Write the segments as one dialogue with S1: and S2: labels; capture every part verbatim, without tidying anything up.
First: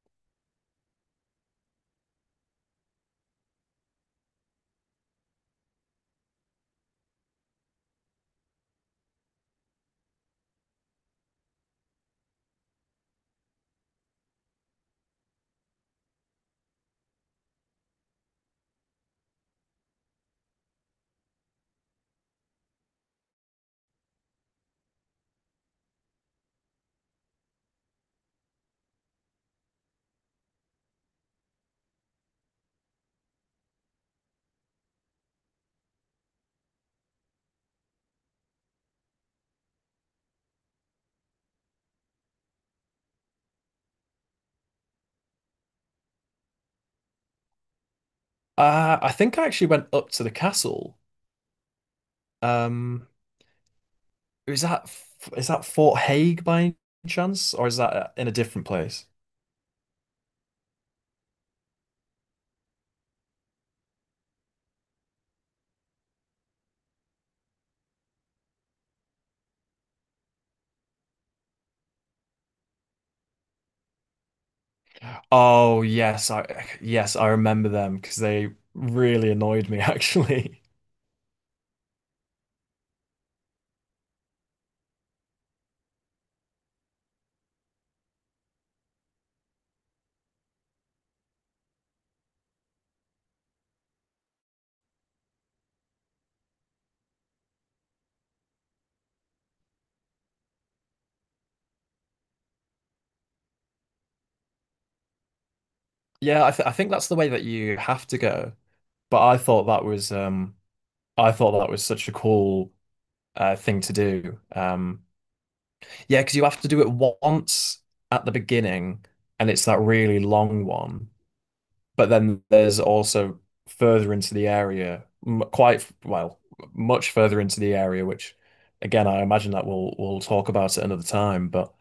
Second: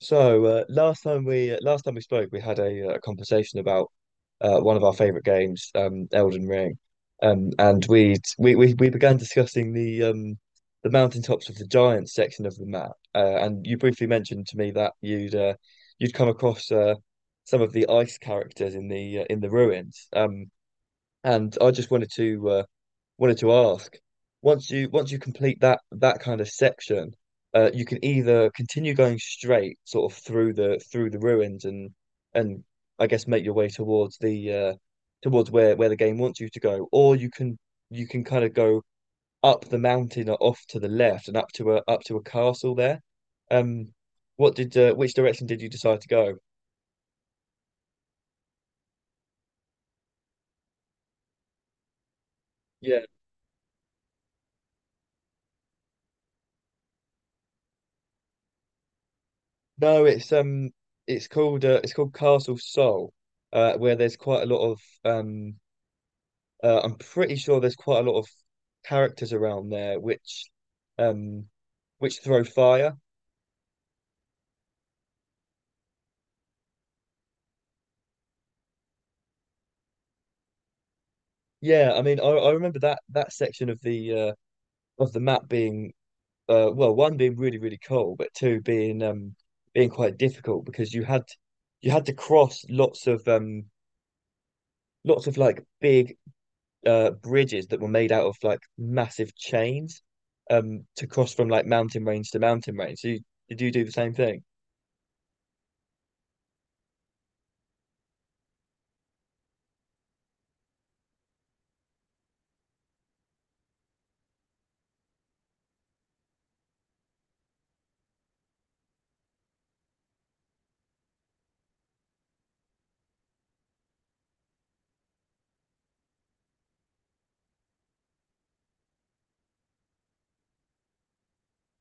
S1: So uh, last time we uh, last time we spoke, we had a, uh, a conversation about uh, one of our favorite games, um, Elden Ring, um, and we we we we began discussing the um, the mountaintops of the giants section of the map, uh, and you briefly mentioned to me that you'd uh, you'd come across uh, some of the ice characters in the uh, in the ruins. Um, and I just wanted to uh, wanted to ask, once you once you complete that that kind of section, uh, you can either continue going straight sort of through the through the ruins and and I guess make your way towards the uh, towards where where the game wants you to go, or you can you can kind of go up the mountain or off to the left and up to a up to a castle there. Um, what did uh, which direction did you decide to go?
S2: Uh, I think I actually went up to the castle. Um, is that F- is that Fort Hague by any chance, or is that uh, in a different place?
S1: No, it's um, it's called uh, it's called Castle Soul, uh, where there's quite a lot of um, uh, I'm pretty sure there's quite a lot of characters around there, which, um, which throw fire.
S2: Oh yes, I yes I remember them because they really annoyed me actually.
S1: Yeah, I mean, I, I remember that that section of the uh of the map being— uh well, one, being really really cool, but two, being um being quite difficult because you had you had to cross lots of um lots of like big uh bridges that were made out of like massive chains um to cross from like mountain range to mountain range. So you, did you do the same thing?
S2: Yeah, I th I think that's the way that you have to go. But I thought that was um I thought that was such a cool uh, thing to do. Um, yeah, because you have to do it once at the beginning, and it's that really long one. But then there's also further into the area, m- quite well, much further into the area, which again, I imagine that we'll we'll talk about at another time. But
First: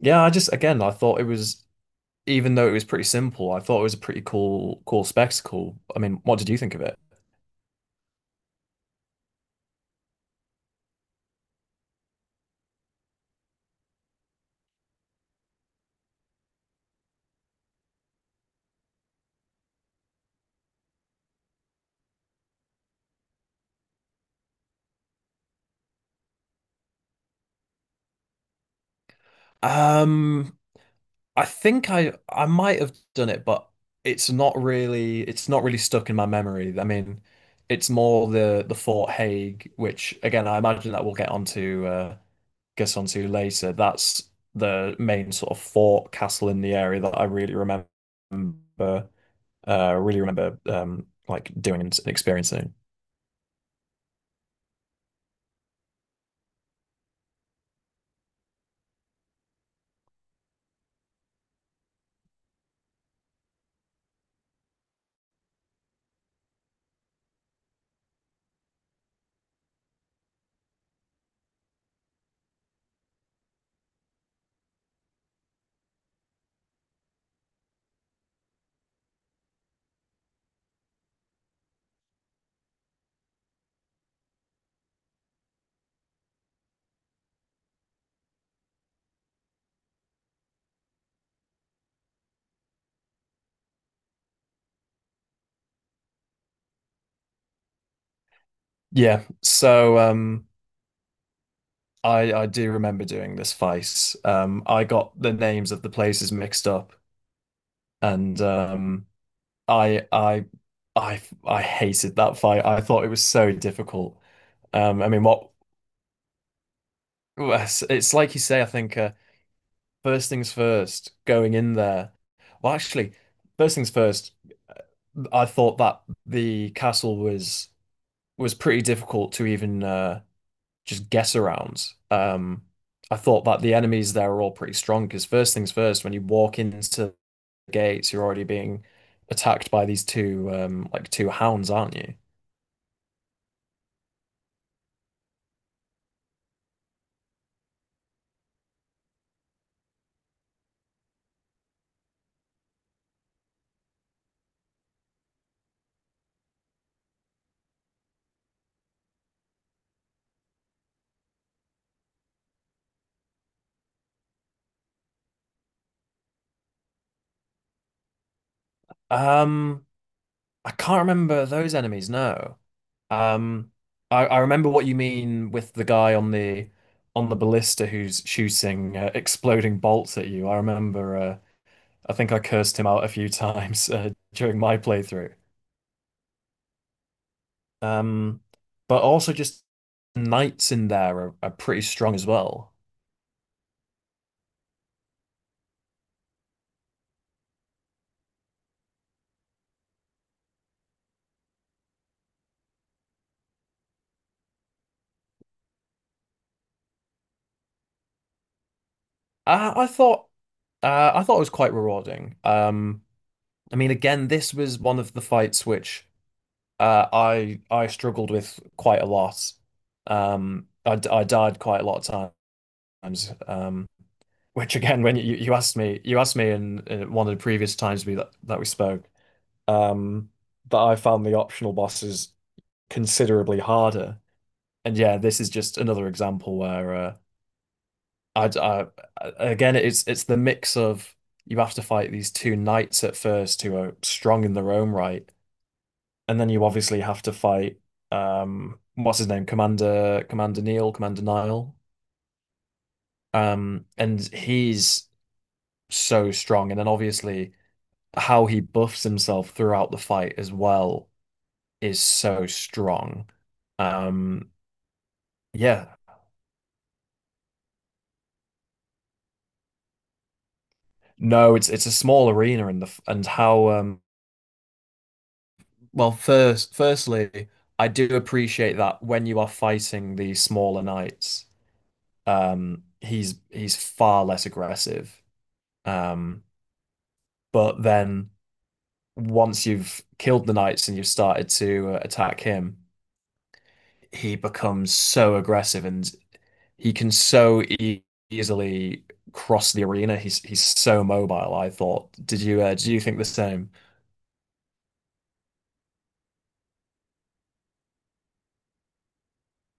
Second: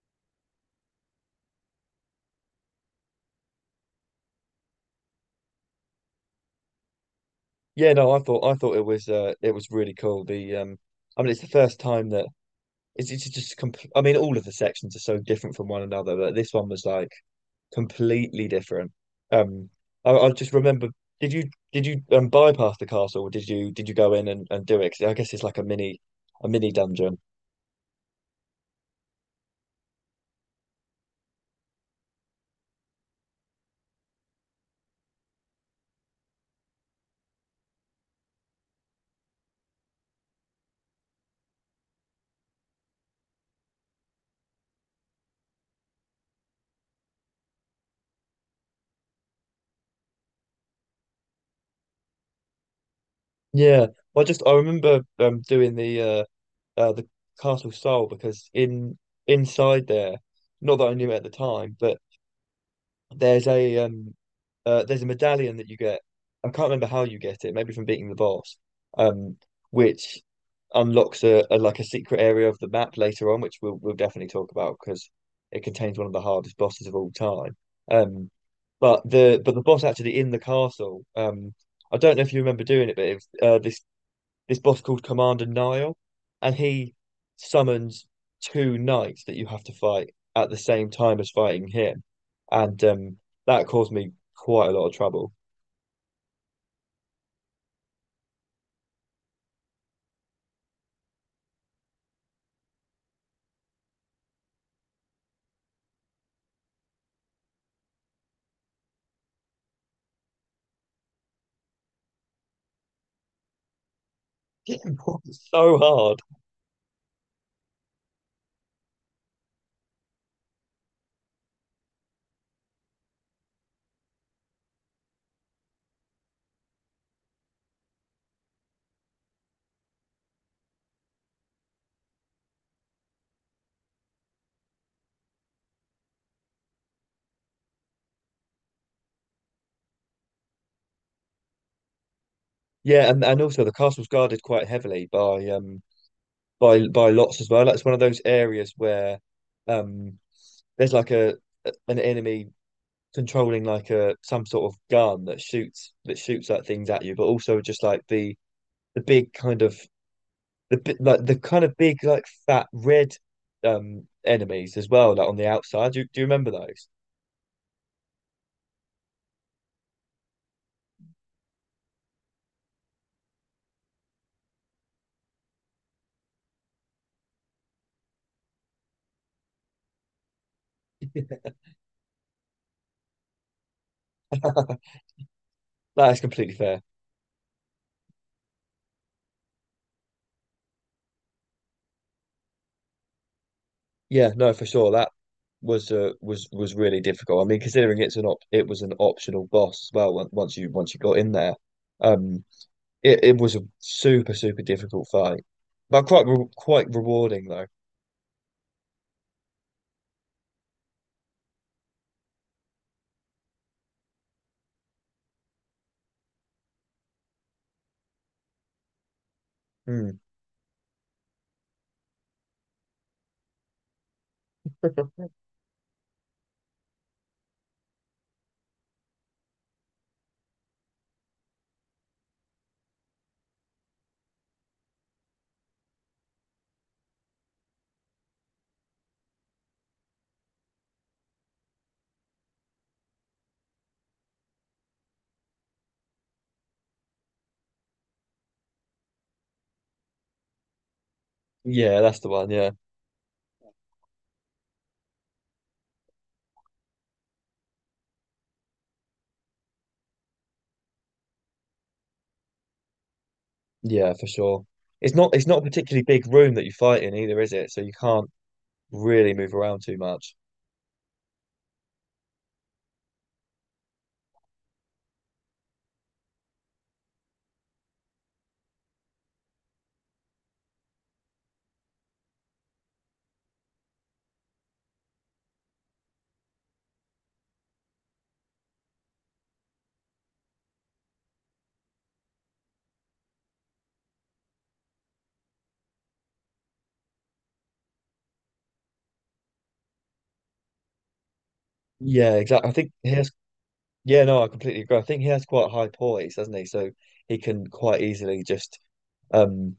S2: yeah, I just again, I thought it was, even though it was pretty simple, I thought it was a pretty cool cool spectacle. I mean, what did you think of it?
S1: Yeah, no, I thought I thought it was uh it was really cool. The um I mean it's the first time that it's, it's just compl- I mean all of the sections are so different from one another, but this one was like completely different. Um I, I just remember, did you did you um bypass the castle or did you did you go in and, and do it? 'Cause I guess it's like a mini a mini dungeon.
S2: Um, I think I I might have done it, but it's not really it's not really stuck in my memory. I mean, it's more the the Fort Hague, which again I imagine that we'll get onto uh get onto later. That's the main sort of fort castle in the area that I really remember uh really remember um like doing and experiencing.
S1: Yeah. Well, I just I remember um doing the uh uh, the Castle Soul, because in inside there, not that I knew it at the time, but there's a um uh, there's a medallion that you get. I can't remember how you get it, maybe from beating the boss, um, which unlocks a, a like a secret area of the map later on, which we'll we'll definitely talk about because it contains one of the hardest bosses of all time. Um, but the but the boss actually in the castle, um, I don't know if you remember doing it, but if uh, this this boss called Commander Nile, and he summons two knights that you have to fight at the same time as fighting him, and um, that caused me quite a lot of trouble.
S2: Yeah. So um I I do remember doing this face. Um I got the names of the places mixed up and um, I I I I hated that fight. I thought it was so difficult.
S1: It
S2: Um, I mean,
S1: was
S2: what
S1: so hard.
S2: well, it's like you say. I think uh, first things first, going in there. Well, actually, first things first. I thought that the castle was was pretty difficult to even uh, just guess around. Um, I thought that the enemies there are all pretty strong because first things first, when you walk into gates, you're already being attacked by these two um like two hounds, aren't you?
S1: Yeah, and, and also the castle's guarded quite heavily by um by by lots as well. Like it's one of those areas where um there's like a an enemy controlling like a some sort of gun that shoots that shoots like things at you, but also just like the the big kind of the bi- like the kind of big like fat red um enemies as well, like on the outside. Do, do you remember those?
S2: Um, I can't remember those enemies, no. Um, I, I remember what you mean with the guy on the on the ballista who's shooting uh, exploding bolts at you. I remember uh, I think I cursed him out a few times uh, during my playthrough.
S1: That is completely fair.
S2: Um, but also just knights in there are, are pretty strong as well.
S1: Yeah, no, for sure, that was uh, was was really difficult. I mean, considering it's an op it was an optional boss as well, on- once you once you got in there, um it, it was a super super difficult fight, but quite re quite rewarding though.
S2: I, I thought uh, I thought it was quite rewarding. Um, I mean, again, this was one of the fights which uh, I I struggled with quite a lot.
S1: Hmm.
S2: Um, I, d- I died quite a lot of times. Um, which again, when you, you asked me, you asked me in, in one of the previous times we that, that we spoke, um, that I found the optional bosses considerably harder. And yeah, this is just another example where uh, I, I again, it's it's the mix of you have to fight these two knights at first who are strong in their own right and then you obviously have to fight um what's his name? Commander Commander Neil, Commander Nile.
S1: Yeah, that's the one. Yeah.
S2: Um and he's so strong. And then obviously how he buffs himself throughout the fight as well is so strong.
S1: Yeah, for
S2: Um
S1: sure. It's not it's not a
S2: yeah.
S1: particularly big room that you fight in either, is it? So you can't really move around too much.
S2: No, it's it's a small arena and the and how um well first firstly I do appreciate that when you are fighting the smaller knights um he's he's far less aggressive. Um But then once you've killed the knights and you've started to uh, attack him, he becomes so aggressive and he can so e easily cross the arena. He's he's so mobile, I thought.
S1: Yeah,
S2: Did you
S1: exactly. I
S2: uh,
S1: think
S2: do you
S1: he
S2: think the
S1: has.
S2: same?
S1: Yeah, no, I completely agree. I think he has quite high poise, doesn't he? So he can quite easily just um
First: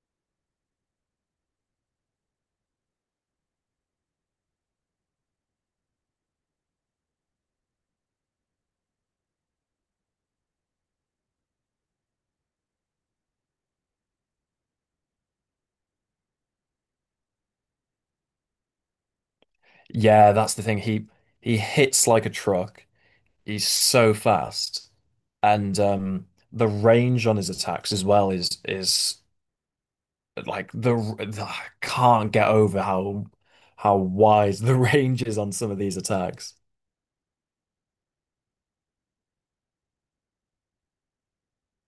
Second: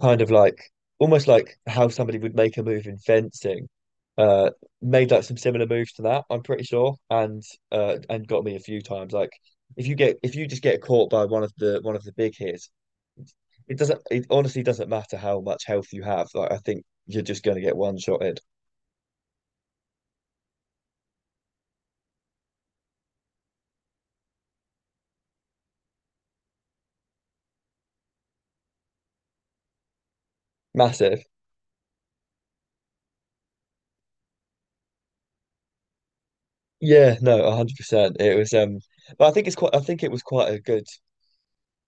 S1: kind of like, almost like how somebody would make a move in fencing. Uh, made like some similar moves to that, I'm pretty sure, and uh and got me a few times. Like if you get if you just get caught by one of the one of the big hits, it doesn't. It honestly doesn't matter how much health you have. Like I think you're just going to get one shotted.
S2: Yeah, that's the thing. He he hits like a truck. He's so fast. And um the range on his attacks as well is is like the,
S1: Massive.
S2: the I can't get over how how wide the range is on some of these attacks.
S1: Yeah, no, a hundred percent. It was um But I think it's quite I think it was quite a good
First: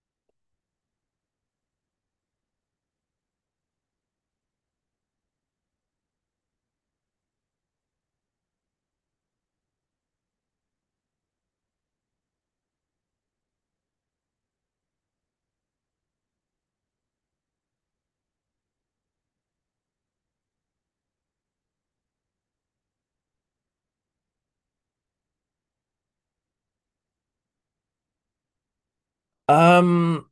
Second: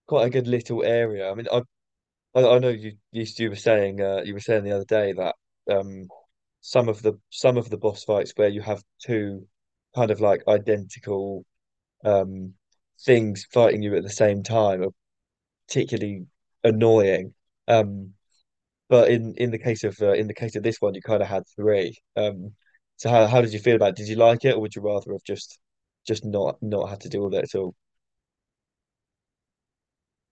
S1: quite a good little area. I mean I I, I know you, you you were saying uh you were saying the other day that um some of the some of the boss fights where you have two kind of like identical um things fighting you at the same time are particularly annoying. Um but in in the case of uh, in the case of this one, you kind of had three. Um, so how how did you feel about it? Did you like it, or would you rather have just just not not had to deal with it at all?
S2: Um,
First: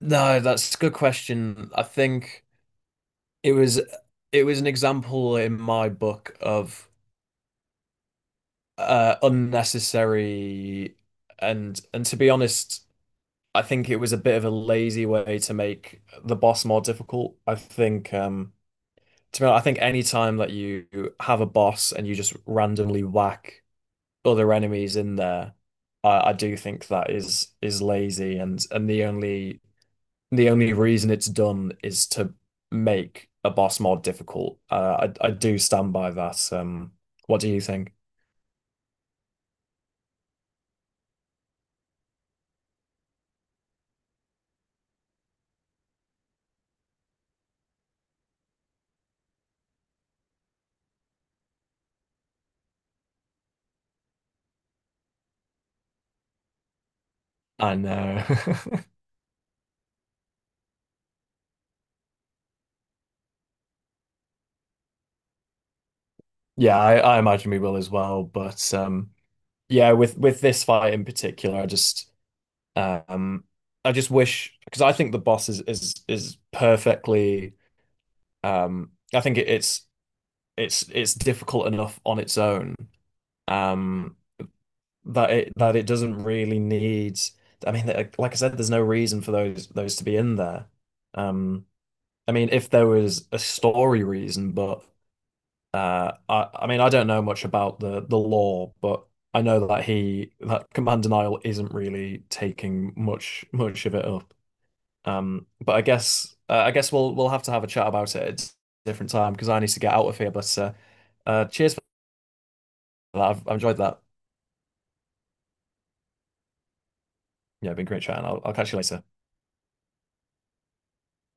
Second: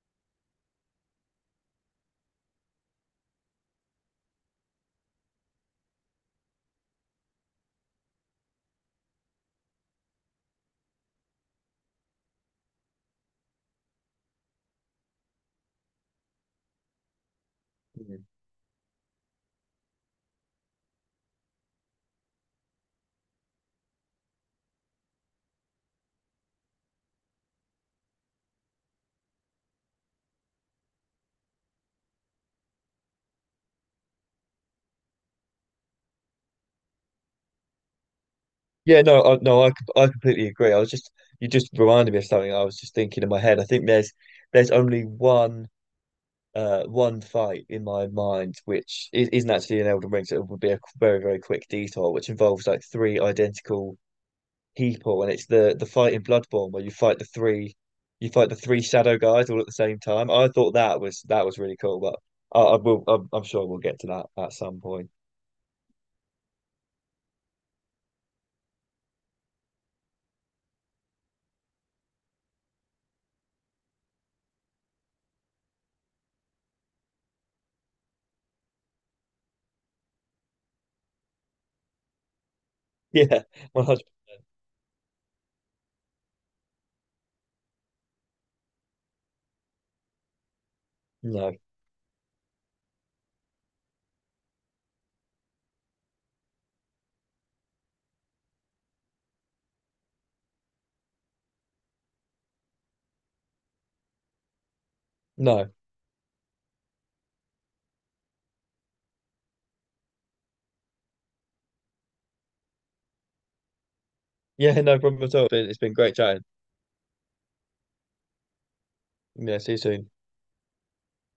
S2: no, that's a good question. I think it was it was an example in my book of uh unnecessary and and to be honest, I think it was a bit of a lazy way to make the boss more difficult. I think
S1: Mhm.
S2: um to be honest, I think any time that you have a boss and you just randomly whack other enemies in there, I, I do think that is is lazy and and the only the only reason it's done is to make a boss more difficult. Uh, I I do stand by that. Um, what do you think?
S1: Yeah, no, I, no, I c- I completely agree. I was just you just reminded me of something I was just thinking in my head. I think there's there's only one uh one fight in my mind which is, isn't actually an Elden Ring, so it would be a very very quick detour, which involves like three identical people, and it's the the fight in Bloodborne where you fight the three,
S2: I know.
S1: you fight the three shadow guys all at the same time. I thought that was that was really cool, but I, I will I'm, I'm sure we'll get to that at some point.
S2: Yeah, I, I imagine we will as well. But um, yeah, with with this fight in particular, I just um, I just wish because I think the boss is is is perfectly. Um, I think it, it's it's it's difficult enough on its own,
S1: Yeah, one hundred.
S2: um that it that it doesn't really need I mean like like I said there's no reason for those those to be in there
S1: No,
S2: um I mean if there was a story reason but uh I I mean I don't know much about the the law but I know that he that command denial isn't really taking much much of it up um
S1: no,
S2: but I guess uh, I guess we'll we'll have to have a chat about it at a different time because I need to get out of here but uh, uh cheers for that I've, I've enjoyed that
S1: yeah, no problem at all. It's been, it's been great chatting.
S2: yeah been great chatting I'll, I'll catch you later.
S1: Yeah, see you soon.